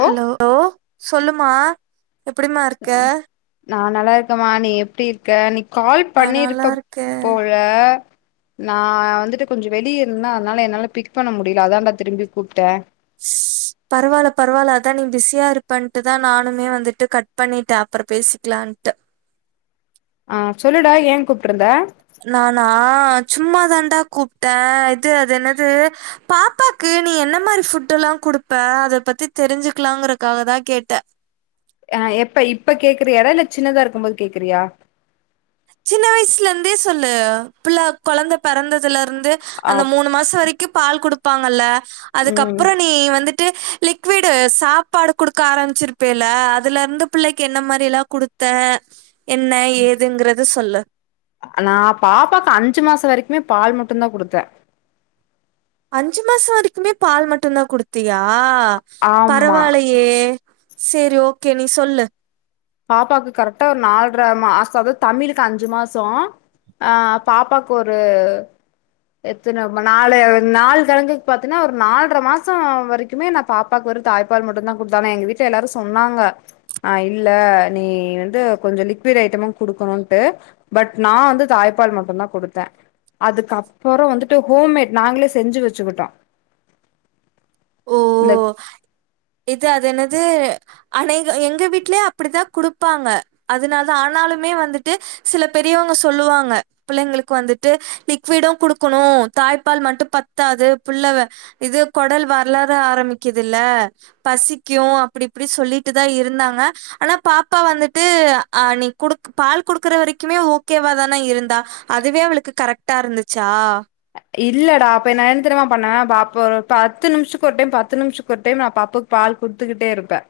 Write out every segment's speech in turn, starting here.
ஓ low சொல்லுமா எப்டிமா இருக்க நா நல்லா இருக்கமா நீ எப்டி இர்க்க நீ கால் நா நல்லா பண்ணிருப்ப இருக்கே போல நா வந்துட்டு கொஞ்சோ வெளிய இருந்தே அதனால என்னால பிக் பண்ண முடில அதான்டா திரும்பி கூப்பிட்ட பரவாயில்ல பரவால அதா நீ பிஸியா இருப்பன்ட்டுதா நானுமே வந்துட்டு கட் பண்ணிட்டே அப்புறோ பேசிக்கலான்ட்டு அ சொல்லுடா ஏ கூப்டுருந்த நானா சும் சும்மா தாண்டா கூப்பிட்டே இது அது என்னது பாப்பாக்கு நீ என்ன மாரி ஃபுட்ல்லா குடுப்ப அத பத்தி தெரிஞ்சுக்கலாங்கறதுக்காகதா கேட்டே அ எப்ப இப்ப கேக்குறியாடா இல்ல சின்னதா இருக்கும் போது கேக்குறியா சின்ன வயசுல இருந்தே சொல்லு புள்ள கெழந்த பெறந்ததுல இருந்து ஆ அந்த மூணு மாச வரைக்கு க்கு பால் குடுப்பாங்கல்ல ம் அதுக்கப்புறோ நீ வந்து லிக்விடு சாப்பாடு குடுக்க ஆரம்பிச்சிருப்பேல அதுல இருந்து பிள்ளிக்கு என்ன மாரில்லா குடுத்த என்ன ஏதுங்குர்த் சொல்லு நா பாப்பாக்கு அஞ்சு மாச வரைக்குமே பால் மட்டு தா குடுத்த அஞ்சு மாச வரைக்குமே பால் மட்டுதா குடுத்தியா அ ஆமா பரவாலயே செரி ஓகே நீ சொல்லு பாப்பாக்கு கரெக்டா ஒரு நாலரை மாச அதாவ்து தமிழுக்கு அஞ்சு மாசோ அ பாப்பாக்கு ஒரு எத்துன நாலு கிழங்குக்கு பாத்தீன்னா ஒரு நால்ர மாசோ வரைக்குமே நா பாப்பாக்கு வெறு தாய்ப்பால் மட்டு தா குடுத்தே ஆனா எங்க வீட்ல எல்லாரு சொன்னாங்க அ இல்ல நீ வந்து கொஞ்சோ லிக்விட் ஐட்டமு குடுக்கணும்ட்டு பட் நா வந்து தாய்ப்பால் மட்டு தா குடுத்த அதுக்கப் அப்றோ வந்துட்டு ஹோம்மேட் நாங்களே செஞ்சு வெச்சுக்கிட்டோ ஓ இது அது என்னது அநேக எங்க வீட்லயு அப்டிதா குடுப்பாங்க அதனாலதா ஆனாலுமே வந்துட்டு சில பெரியவங்க சொல்லுவாங்க பிள்ளிங்களுக்கு வந்துட்டு லிக்விடும் குடுக்கணு தாய்ப்பால் மட்டு பத்தாது புள்ள இது கொடல் வர வளர ஆரம்பிக்குதுல்ல பசிக்கு அப்டி இப்டி சொல்லிட்டு தா இருந்தாங்க ஆனா பாப்பா வந்துட்டு அ நீ குடு பால் குடுக்குற வரைக்குமே ஓகேவாதானா இருந்தா அதுவே அவளுக்கு கரெக்டா இருந்துச்சா இல்லடா அப்ப நா என்ன தெரியுமா பண்ண பாப்ப ஒரு பத்து நிமிஷத்துக்கு ஒரு டைம் பத்து நிமிஷத்துக்கு ஒரு டைம் நா பாப்புக்கு பால் குடுத்துக்கிட்டே இருப்பே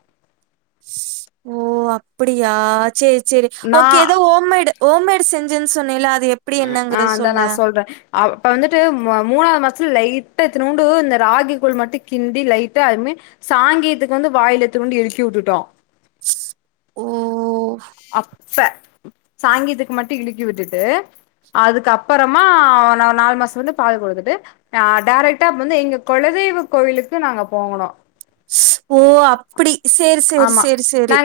ஓ அப்பிடியா சேர் சேர் நா ஓகே ஏதோ ஹோம்மேடு ஹோம்மேடு் செஞ்ச செஞ்சேனு சொன்னேல அது எப்படி அ என்னங்கறத இந்தா நா சொல்லேன் சொல்ற இப்ப வந்துட்டு மூணாவ்து மா லைட்டா இத்துனூண்டு இந்த ராகிக்கூழ் மட்டு கிண்டி லைட்டா அதுமே சாங்கியத்துக்கு வந்து வாயில இத்துனூண்டு இழிக்கி விட்டுட்டோ ஓ அப்ப சாங்கியத்துக்கு மட்டு இடுக்கி விட்டுட்டு அதுக்கு அப்புறமா நா நாலு மாச வந்து பால் குடுத்துட்டு டேரெக்ட்டா வந்து எங்க குலதெய்வ கோயிலுக்கு நாங்க போனோ ஓ அப்புடி சரி சரி சரி சரி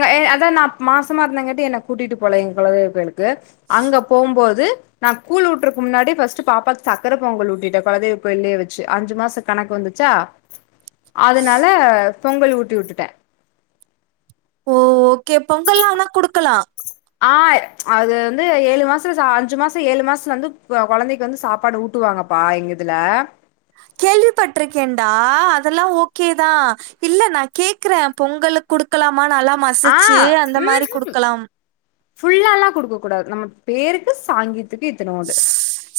மாஸ் மாசமா இருந்த கட்டு என்னை கூட்டிட்டுபோகல எ குலதெய்வ கோயிலுக்கு க அங்க போம்போது நா கூழ் ஊட்டுறக்கு முன்னாடி பஸ்ட் பாப்பாக்கு சக்கர பொங்கல் ஊட்டிட்டே கொலதெய் கோய்லயே வச்சு அஞ்சு மாச கணக்கு வந்துச்சா அதனால பொங்கல் ஊட்டி விட்டுட்டே ஓ ஓகே பொங்கல்லா ஆனா குடுக்கலா ஆ அது வந்து ஏழு மாசத்துல அஞ்சு மாச ஏழு மாசதுல வந்து கு கொழந்தைக்கு வந்து சாப்பாடு ஊட்டுவாங்கப்பா எங்கதுல கேள்விப்பட்ருக்கேன்டா அதெல்லா ஓகேதா இல்ல நா கேக்குற பொங்கலுக் குடுக்கலா மா நல்லா ஆ மசிச்சு அந்த ம்ஹூ மாரி குடுக்கலாம் ஃபுல்லால்லா குடுக்கக்கூடாது நம்ம பேருக்கு சாங்கீத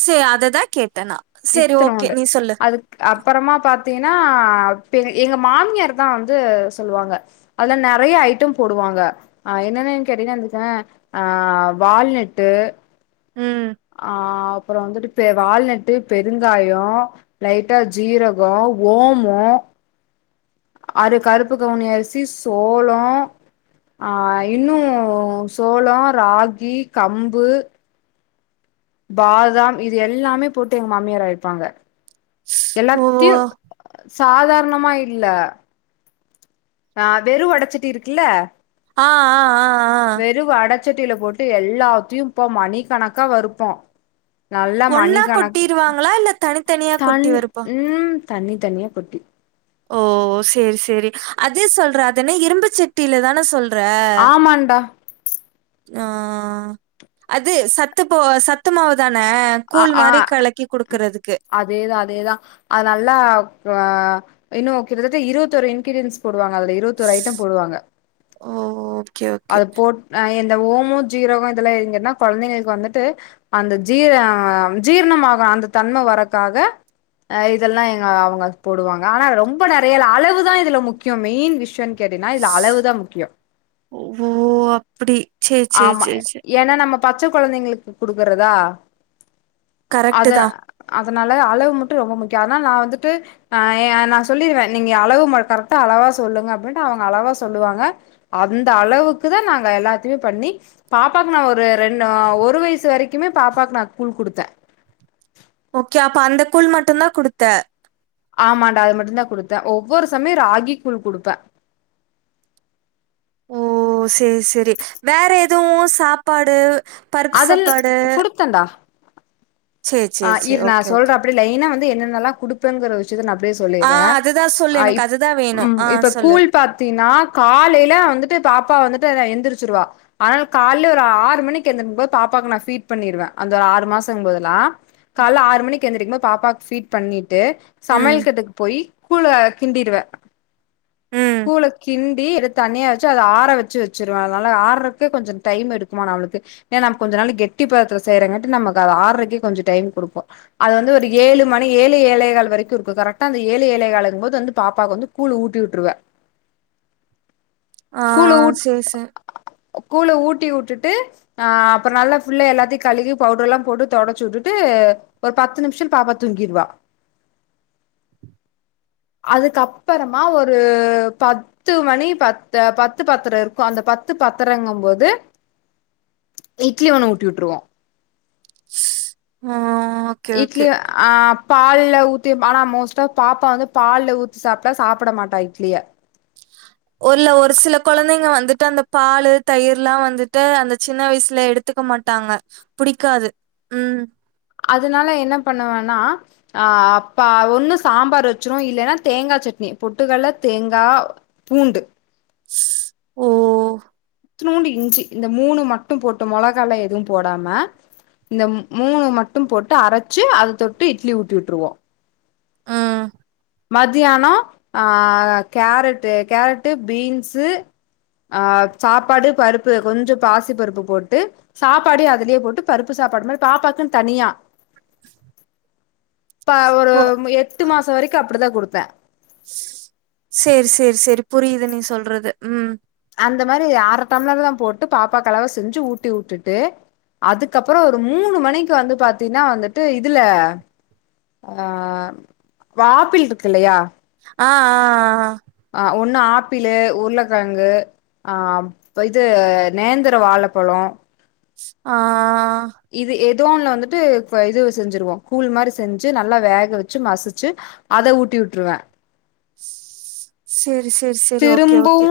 சே அததா கேட் இத்துனோன்டு அதுக் அப்பறமா பாத் பாத்தீன்னா பெ எங்க மாமியார் தா வந்து சொல்லுவாங்க அதுல நெறைய ஐட்டம் போடுவாங்க ஆ என்னன்னன்னு கேட்டீன்னா எடுத்தொன்ன ஆ வால்நட்டு ம் ஆ அப்புற வந்துட்டு இப்ப வால்நட்டு பெருங்காய லைட்டா ஜீரக ஓமோ அறு கருப்புக்கவுனி அரிசி சோளோ ஆ இன்னு சோளோ ராகி கம்பு பாதாம் இது எல்லாமே போட்டு எங்க மாமியார் அரைப்பாங்க ஓ எல்லாத்தையு சாதா ரணமா இல்ல ஆ வெறு வடச்சட்டி இருக்குல்ல ஆ ஆ ஆ ஆ ச்சட்டில போட்டு எல்லாத்தையு இப்போ மணிக்கணக்கா வறுப்போ நல்லா ஒன்னா மணிக்கணக் கொட்டிருவாங்களா இல்ல தனித்தனியா கொட்டி வறுப்பா தனித்தனியா கொட்டி ஓ சேரி சேரி அதே சொல்ற அது என்ன இரும்புச்சட்டில தான சொல் ஆமாண்டா ஆ அது சத்து போ சத்துமாவுதா ஆ ஆ அதேதா அதேதா அது நல்லா ஆ இன்னு கிட்டத்தட்ட இருவத்தோரு இ்ன்கிரீடியன்ஸ் போடுவாங்க அதுல இருவத்தோரு ஐட்டம் போடுவாங்க ஓ ஓ அது போட் நா என் ட்ட ஓமோ ஜீரகோ இதெல்லா இருந்துதுன்னா கொழந்தைங்களுக்கு வந்துட்டு அந்த ஜீர அ ஜீரணமாக அந்த தன்ம வரக்காக ஆ இதெல்லா எங்க அவுங்க போடுவாங்க ஆனா அது ரொம்ப நெறையல்லா அளவுதா இதுல முக்கியோ மெயின் விஷ்ய கேட்டீன்னா இதுல அளவுதா முக்கியோ ஓ அப்டி ஆமா ஏனா நம்ம பச்ச கொழந்தைங்களுக்கு குடுக்குறதா கரெக்ட்டு அத தான். அதனால அளவு மட்டு ரொம்ப முக்கியோ அதனால நா வந்துட்டு ஆ ஏ நா சொல்லிருவே நீங்க அளவு மட் கரெக்டா அளவா சொல்லுங்க அப்டின்ட்டு அவுங்க அளவா சொல்லுவாங்க அந்த அளவுக்குதா நாங்க எல்லா த்தையு பண்ணி பாப்பாக்கு நா ஒரு ரெண்‌டு ஆ‌ ஒரு வயசு வரைக்குமே பாப்பாக்கு நா கூழ் குடுத்தே ஓகே அப்ப அந்த கூழ் மட்டுந்தா குடுத்த ஆமாண்டா அது மட்டுந்தா குடுத்த ஒவ்வொரு சமயோ ராகி கூழ் குடுப்பே ஓ சேரி சேரி வேற எ துவு சாப்பாடு பருப்பு அதன் சாப்பாடு குடுத்தண்டா சரி, ஆ சரி, சரி. இரு நா ஓகே, ஓகே. சொல்றே அப்டியே லைனா வந் து என்னெல்லா குடுப்பேங்கிற விஷ்யத்த நா அப்டியே ஆ சொல்லிறே அதுதான் சொல்லு. அ எனக்கு இப் அதுதான் வேணும். ம் ஆ இப்ப சொல்லு. கூழ் பாத்தீன்னா காலைல வந்துட்டு பாப்பா வந்து எந்திருச்சவா ஆனா காலைல ஒரு ஆறு மணிக்கு எந்திரிக்கும்போ பாப்பாக்கு நா ஃபீட் பண்ணிவே அந்த ஆறு மாசங் போதுல்லா கால்ல ஆறு மணிக்கு எந்திரிக்குபோ பாப்பாக்கு ஃபீட் பண்ணி ட்டு சமையல் ம், கட்டுக்கு போய் கூழ கிண்டிடுவே ம். கூல கிண்டி அத தனியா வெச்சு அத ஆற வெச்சு வெச்சுருவே அதனால ஆறக்கு கொஞ்ச டைம் எடுக்குமா நா அவ்ளுக்கு ஏனா கொஞ்ச நாள் கெட்டி பதத்துல செய்றங்காட்டி நமக்கு அது ஆறக்கே கொஞ்ச டைம் குடுப்போ அத வந்து ஏழு மணி ஏழு ஏழகால் வரைக்கு இருக்கு கரெட்டா ஏழு ஏழகாலும்போது வந்து பாப்பாக்கு வந்து கூழ் ஊட்டி உட்ருவே ஆ சேர் சே கூழ ஊட்டி உட்டுட்டு ஆ அப்புற நல்லா ஃபுல்லா எல்லாத்தி கழுவி பவுடர்ல்லா போட்டு தொடச்சி உட்டு ட்டு ஒரு பத்து நிம்ஷோ பாப்பா தூங்கிருவா அதுக்கப்பறமா ஒரு பத்து மணி பத்து பத்து பத்திர இருக்கு அந்த பத்து பத்திரங்குபோது இட்லி ஒன்னு ஊட்டி உட்டுருவோ ஆ ஓகே, ஓகே. இட்லி ஆ பால்ல ஊத்தி ஆனா மோஸ்ட்டா பாப்பா வந்து பால்ல ஊத்தி சாப்ட்டா சாப்பிட மாட்டா இட்லிய ஒருல்ல ஒரு சில கொழந்தைங்க வந்துட்டு அந்த பாலு தயிர்ல்லா வந்துட்டு அந்த சின்ன வயசுல எடுத்துக்க மாட்டாங்க புடிக்காது ம் அதுனால என்ன பண்ணுவனா ஆ அப்பா ஒன்னு சாம்பார் வெச்சிருவோ இல்லைன்னா தேங்கா சட்னி பொட்டுக்கல்ல தேங்கா பூண்டு ஓ இத்நூண்டு இஞ்சி இந்த மூணு மட்டு போட்டு மொளகால எது போடாம இந்த மூணு மட்டு போட்டு அரச்சு அத தொட்டு இட்லி ஊட்டி உட்ருவோ ம். மதியானோ ஆ கேரட்டு கேரட்டு பீன்ஸு ஆஹ் சாப்பாடு பருப்பு கொஞ்ச பாசி பருப்பு போட்டு சாப்பாடு அதுலயே போட்டு பருப்பு சாப்பாடு மாரி பாப்பாக்குன் தனியா இப்ப ஒரு ஓ! எட்டு மாசோ வரைக் அப்டிதா குடுப்பே சேரி சேரி சேரி புரியிது நீ சொல்றது ம் அந்த மாரி அர டம்ளர் தா போட்டு பாப்பாக்களவா செஞ்சு ஊட்டி உட்டுட்டு அதுக்கப்புறோ ஒரு மூணு மணிக்கு வந்து பாத்தீனா வந்துட்டு இதுல ஆ வாப்பிள் இருக்கில்லையா ஆ ஆ ஆ அ ஒன்னு ஆப்பிளு உருளக்கிழங்கு ஆப் இது நேந்திர வாழப்பழோ ஆ இது எ தோன்ல வந்துட்டு ப இது செஞ்சிருவோ கூழ் மாரி செஞ்சு நல்லா வேக வச்சு மசிச்சு அத ஊட்டி உட்ருவே சரி சரி சரி ஓகே ஓகே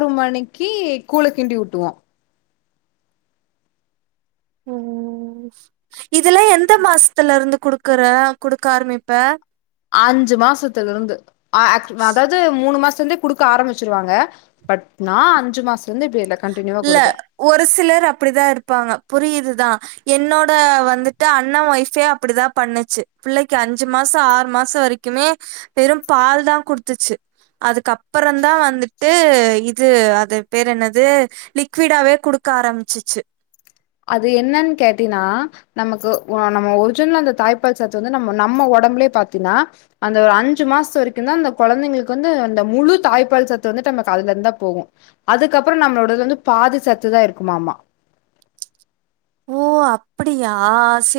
ஒரு மணிக்கு கூழ கிண்டி விட்டுவோ ம் இதல்லா எந்த மாசத்துல இருந்து குடுக்குற குடுக்க ஆரம்பிப்ப அஞ்சு மாசத்துல இருந்து ஆ [unintelligible] அதாவது மூணு மாச சந்தே குடுக்க ஆரம்பிச்சிருவாங்க பட் நா அஞ்சு மாச இல்ல ஒரு சிலர் அப்படிதா இருப்பாங்க புரியுதுதா என்னோட வந்துட்டு அண்ண ஒய்ஃபே அப்டிதா பண்ணுச்சு பிள்ளைக்கு அஞ்சு மாச ஆறு மாச வரைக்குமே வெற பால் தா குடுத்துச்சு அதுக்குப்புறந்தா வந்துட்டு இது அது பேர் என்னது து லிக்விடாவே குடுக்க ஆரம்பிச்சிச்சு அது என்னன்னு கேட்டீன்னா நமக்கு நம்ம ஒரிஜினல் அந்த தாய்ப்பால் சத்து வந்து நம்ம நம்ம ஒடம்புலயே பாத்தீன்னா அந்த ஒரு அஞ்சு மாச வரைக்கு தா அந்த குழந்தைங்களுக்கு வந்து அந்த முழு தாய்ப்பால் சத்து வந்துட்டு நமக்கு அதுல இருந்துந்தா போகு அதுக்கப்புற நம்மளோட வந்து பாதி சத்து தா இருக்குமாமா ஓ அப்படியா ஸ்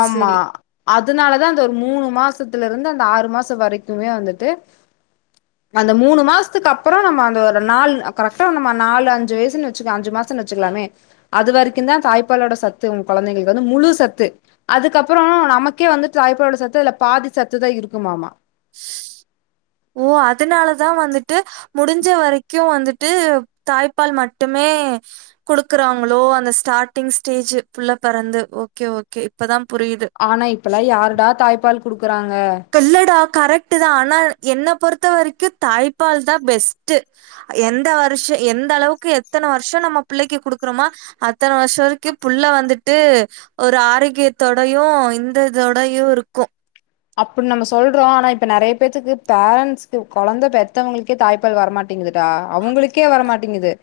ஆமா அதனாலதா அந்த ஒரு மூணு மாசத்துல இருந்து அந்த ஆறு மாச வரைக்குமே வந்துட்டு அந்த மூணு மாசத்துக்கு அப்பற நம்ம அந்த நால கரெக்டா நம்ம நாலு அஞ்சு வயசுன்னு வச்சுக்கோ அஞ்சு மாச வச்சுக்கலாமே அது வரைக்கும் தா தாய்ப்பாலோட சத்து உங்க குழந்தைங்களுக்கு வந்து முழு சத்து அதுக்கப்புறோ நமக்கே வந்துட்டு தாயப்பாலோட சத்து இதுல பாதி சத்துதா இருக்குமாமா ஓ அதனாலதா வந்துட்டு முடிஞ்ச வரைக்கு வந்துட்டு தாய்ப்பால் மட்டுமே குடுக்குறாங்களோ அந்த ஸ்டார்டிங் ஸ்டேஜ் புள்ள பெறந்து ஓகே ஓகே இப்பதா ஆனா இப்பல்லா யாருடா தாய்ப்பால் குடுக்குறாங்க கல்லடா கரெக்ட தா ஆனா என்ன பொறுத்த வரைக்கு தாய்ப்பால் தா பெஸ்ட்டு எந்த வருஷ எந்த அளவுக்கு எத்தனை வருஷ நம்ம பிள்ளைக்கு குடுக்குறோமா அத்தன வருஷ வரைக்கு புள்ள வந்துட்டு ஒரு ஆரோக்கியத்தோடையு இந்ததோடையு இருக்கு அப்டி நம்ம சொல்றோ ஆனா இப்ப நெறைய பேத்துக்கு பேரண்டட்ஸ்கு கொழந்தை பெத்தவங்களுக்கே தாய்ப்பால் வரமாட்டேங்குதுடா அவங்களுக்கே வரமாட்டேங்குது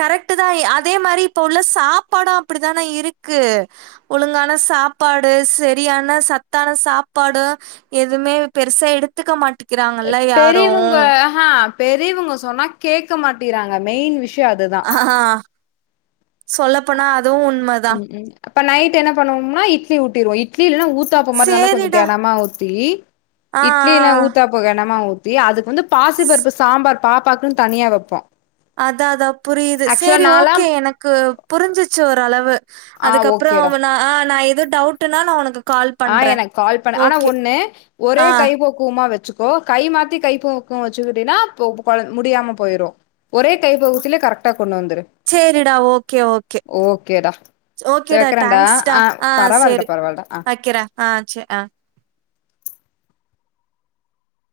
கரெக்ட் தா அதே மாரி இப்ப உள்ள சாப்பாடு அப்டித்தானே இருக்கு ஒழுங்கான சாப்பாடு சரியான சத்தான சாப்பாடு எதுவுமே பெருசா எடுத்துக்க மாட்டிக் பெரியவங்க அஹா பெரியவங்க சொன்னா கேக் க மாட்டிறாங்க மெயின் விஸ் ய அதுதா ஆ சொல்லப்போனா அது அதுவு உண்மைதா ப்ப நைட் என்ன பண்ணுவோனா இட்லி ஊத்திருவோ இட்ல இல்லனா உ ஊத்தாப்ப மாரி நல்லா கொஞ்ச சேரிடா. கனமா ஊத்தி ஆ இட்லியிலா ஆ. ஊத்தாப்ப கனமா ஊ அதுக்கு வந்துப் பாசிபருப்பு சாம்பார் பாப்பாக்குன் தனியா வைப்போ அத அதா புரியுது சேரி நாலா ஓகே எனக்கு புரிஞ்சிச்சு ஒரு அளவு ஆ அதுக்கப்புற ஓகேடா ஆ நா து டவுட்டுனா நா ஒனக்கு ஆ எனக்கு கால் பண்ண ஆனா ஒண்ணு ஒரே ஆ கைபோக்குவமா வச்சு கோ கை மாத்தி கைப்பக்கு வச்சுக்கிட்டினா [unintelligible] முடியாம போய்ரு ஒரே கைப்பகுத்திலே கரெக்டா கொண்டு வந்துரு சரிடா ஓகே ஓகே ஓகேடா சேரி ஓகேடா வெக்கறேன்டா டங்க்ஸ்டா ஆ பரவால்லடா சரி பரவால்லடா ஆ வக்கற அ செர் அ